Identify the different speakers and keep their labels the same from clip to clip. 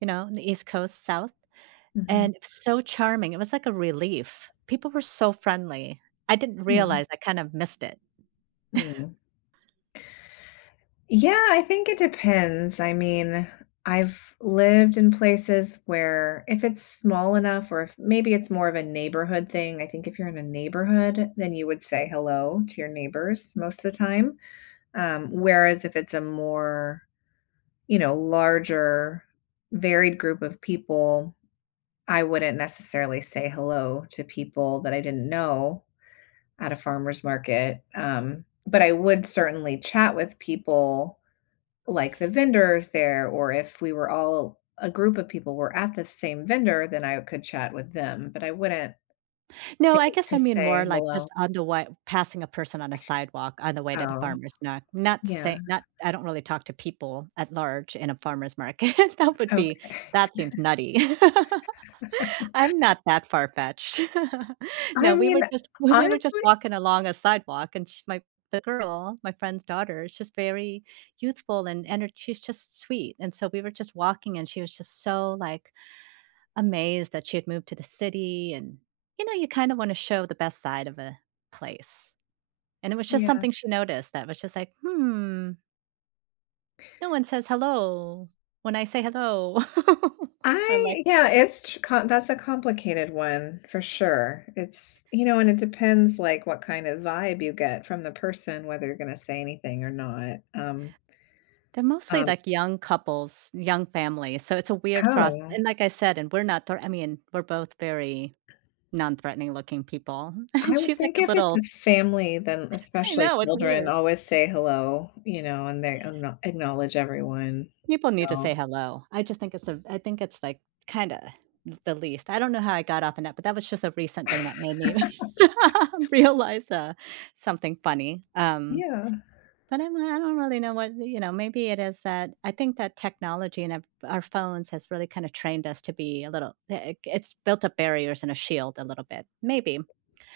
Speaker 1: You know, in the East Coast, south,
Speaker 2: Mhm.
Speaker 1: and so charming, it was like a relief. People were so friendly. I didn't
Speaker 2: Hmm.
Speaker 1: realize I kind of missed it.
Speaker 2: Mm. Yeah, I think it depends. I mean, I've lived in places where if it's small enough or if maybe it's more of a neighborhood thing, I think if you're in a neighborhood, then you would say "hello" to your neighbors most of the time, um, whereas if it's a more, you know, larger, varied group of people, I wouldn't necessarily say "hello" to people that I didn't know at a farmer's market, um, but I would certainly chat with people like the vendors there, or if we were all, a group of people were at the same vendor, then I could chat with them, but I wouldn't
Speaker 1: No,
Speaker 2: think
Speaker 1: I guess
Speaker 2: to
Speaker 1: I mean
Speaker 2: say
Speaker 1: more like just
Speaker 2: "hello".
Speaker 1: on the way, passing a person on a sidewalk on the way to the
Speaker 2: Oh.
Speaker 1: farmer's, not not
Speaker 2: Yeah.
Speaker 1: say not I don't really talk to people at large in a farmer's market. That would be
Speaker 2: Okay.
Speaker 1: that seems nutty. I'm not that far-fetched.
Speaker 2: I
Speaker 1: No, we
Speaker 2: mean,
Speaker 1: were just we were just
Speaker 2: honestly
Speaker 1: walking along a sidewalk, and sh my the girl, my friend's daughter, she's very youthful and ener she's just sweet, and so we were just walking, and she was just so like, amazed that she had moved to the city, and, you know, you kind of wanna show the best side of a place, and it was just
Speaker 2: Yeah.
Speaker 1: something she noticed that was just like, "Hmm," "no one says 'hello', when I say 'hello'," I'm like
Speaker 2: I yeah, it's ch com that's a complicated one for sure. It's, you know, and it depends, like, what kind of vibe you get from the person, whether you're gonna say anything or not, um
Speaker 1: They're mostly
Speaker 2: um
Speaker 1: like young couples, young families, so it's a weird cross.
Speaker 2: Oh, ah.
Speaker 1: And like I said, and we're not, thr I mean, we're both very non-threatening looking people.
Speaker 2: I would
Speaker 1: She's like
Speaker 2: think
Speaker 1: a
Speaker 2: if it's
Speaker 1: little
Speaker 2: a family, then
Speaker 1: I
Speaker 2: especially
Speaker 1: know, it's
Speaker 2: children
Speaker 1: weird.
Speaker 2: always say "hello", you know, and they ackno acknowledge everyone,
Speaker 1: People need to say
Speaker 2: so
Speaker 1: hello. I just think it's a I think it's like kinda the least. I don't know how I got off on that, but that was just a recent thing that made me realize, uh, something funny, um,
Speaker 2: Yeah.
Speaker 1: but I'm I don't really know what, you know, maybe it is that, I think that technology and our our phones has really kind of trained us to be a little big it's built up barriers and a shield a little bit, maybe.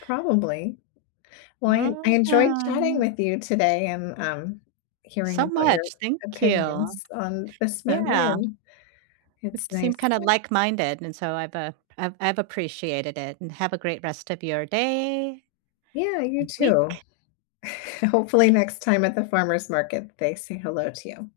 Speaker 2: Probably. Well, I I enjoyed chatting
Speaker 1: [unintelligible]
Speaker 2: with you today and, um, hearing
Speaker 1: So
Speaker 2: about your
Speaker 1: much. Thank you.
Speaker 2: opinions on this matter,
Speaker 1: Yeah.
Speaker 2: and it's
Speaker 1: It seemed
Speaker 2: nice
Speaker 1: kinda
Speaker 2: [unintelligible]
Speaker 1: like-minded and so I've, uh, I've I've appreciated it and have a great rest of your day
Speaker 2: Yeah, you
Speaker 1: and
Speaker 2: too.
Speaker 1: week.
Speaker 2: Hopefully next time at the farmers' market, they say "hello" to you.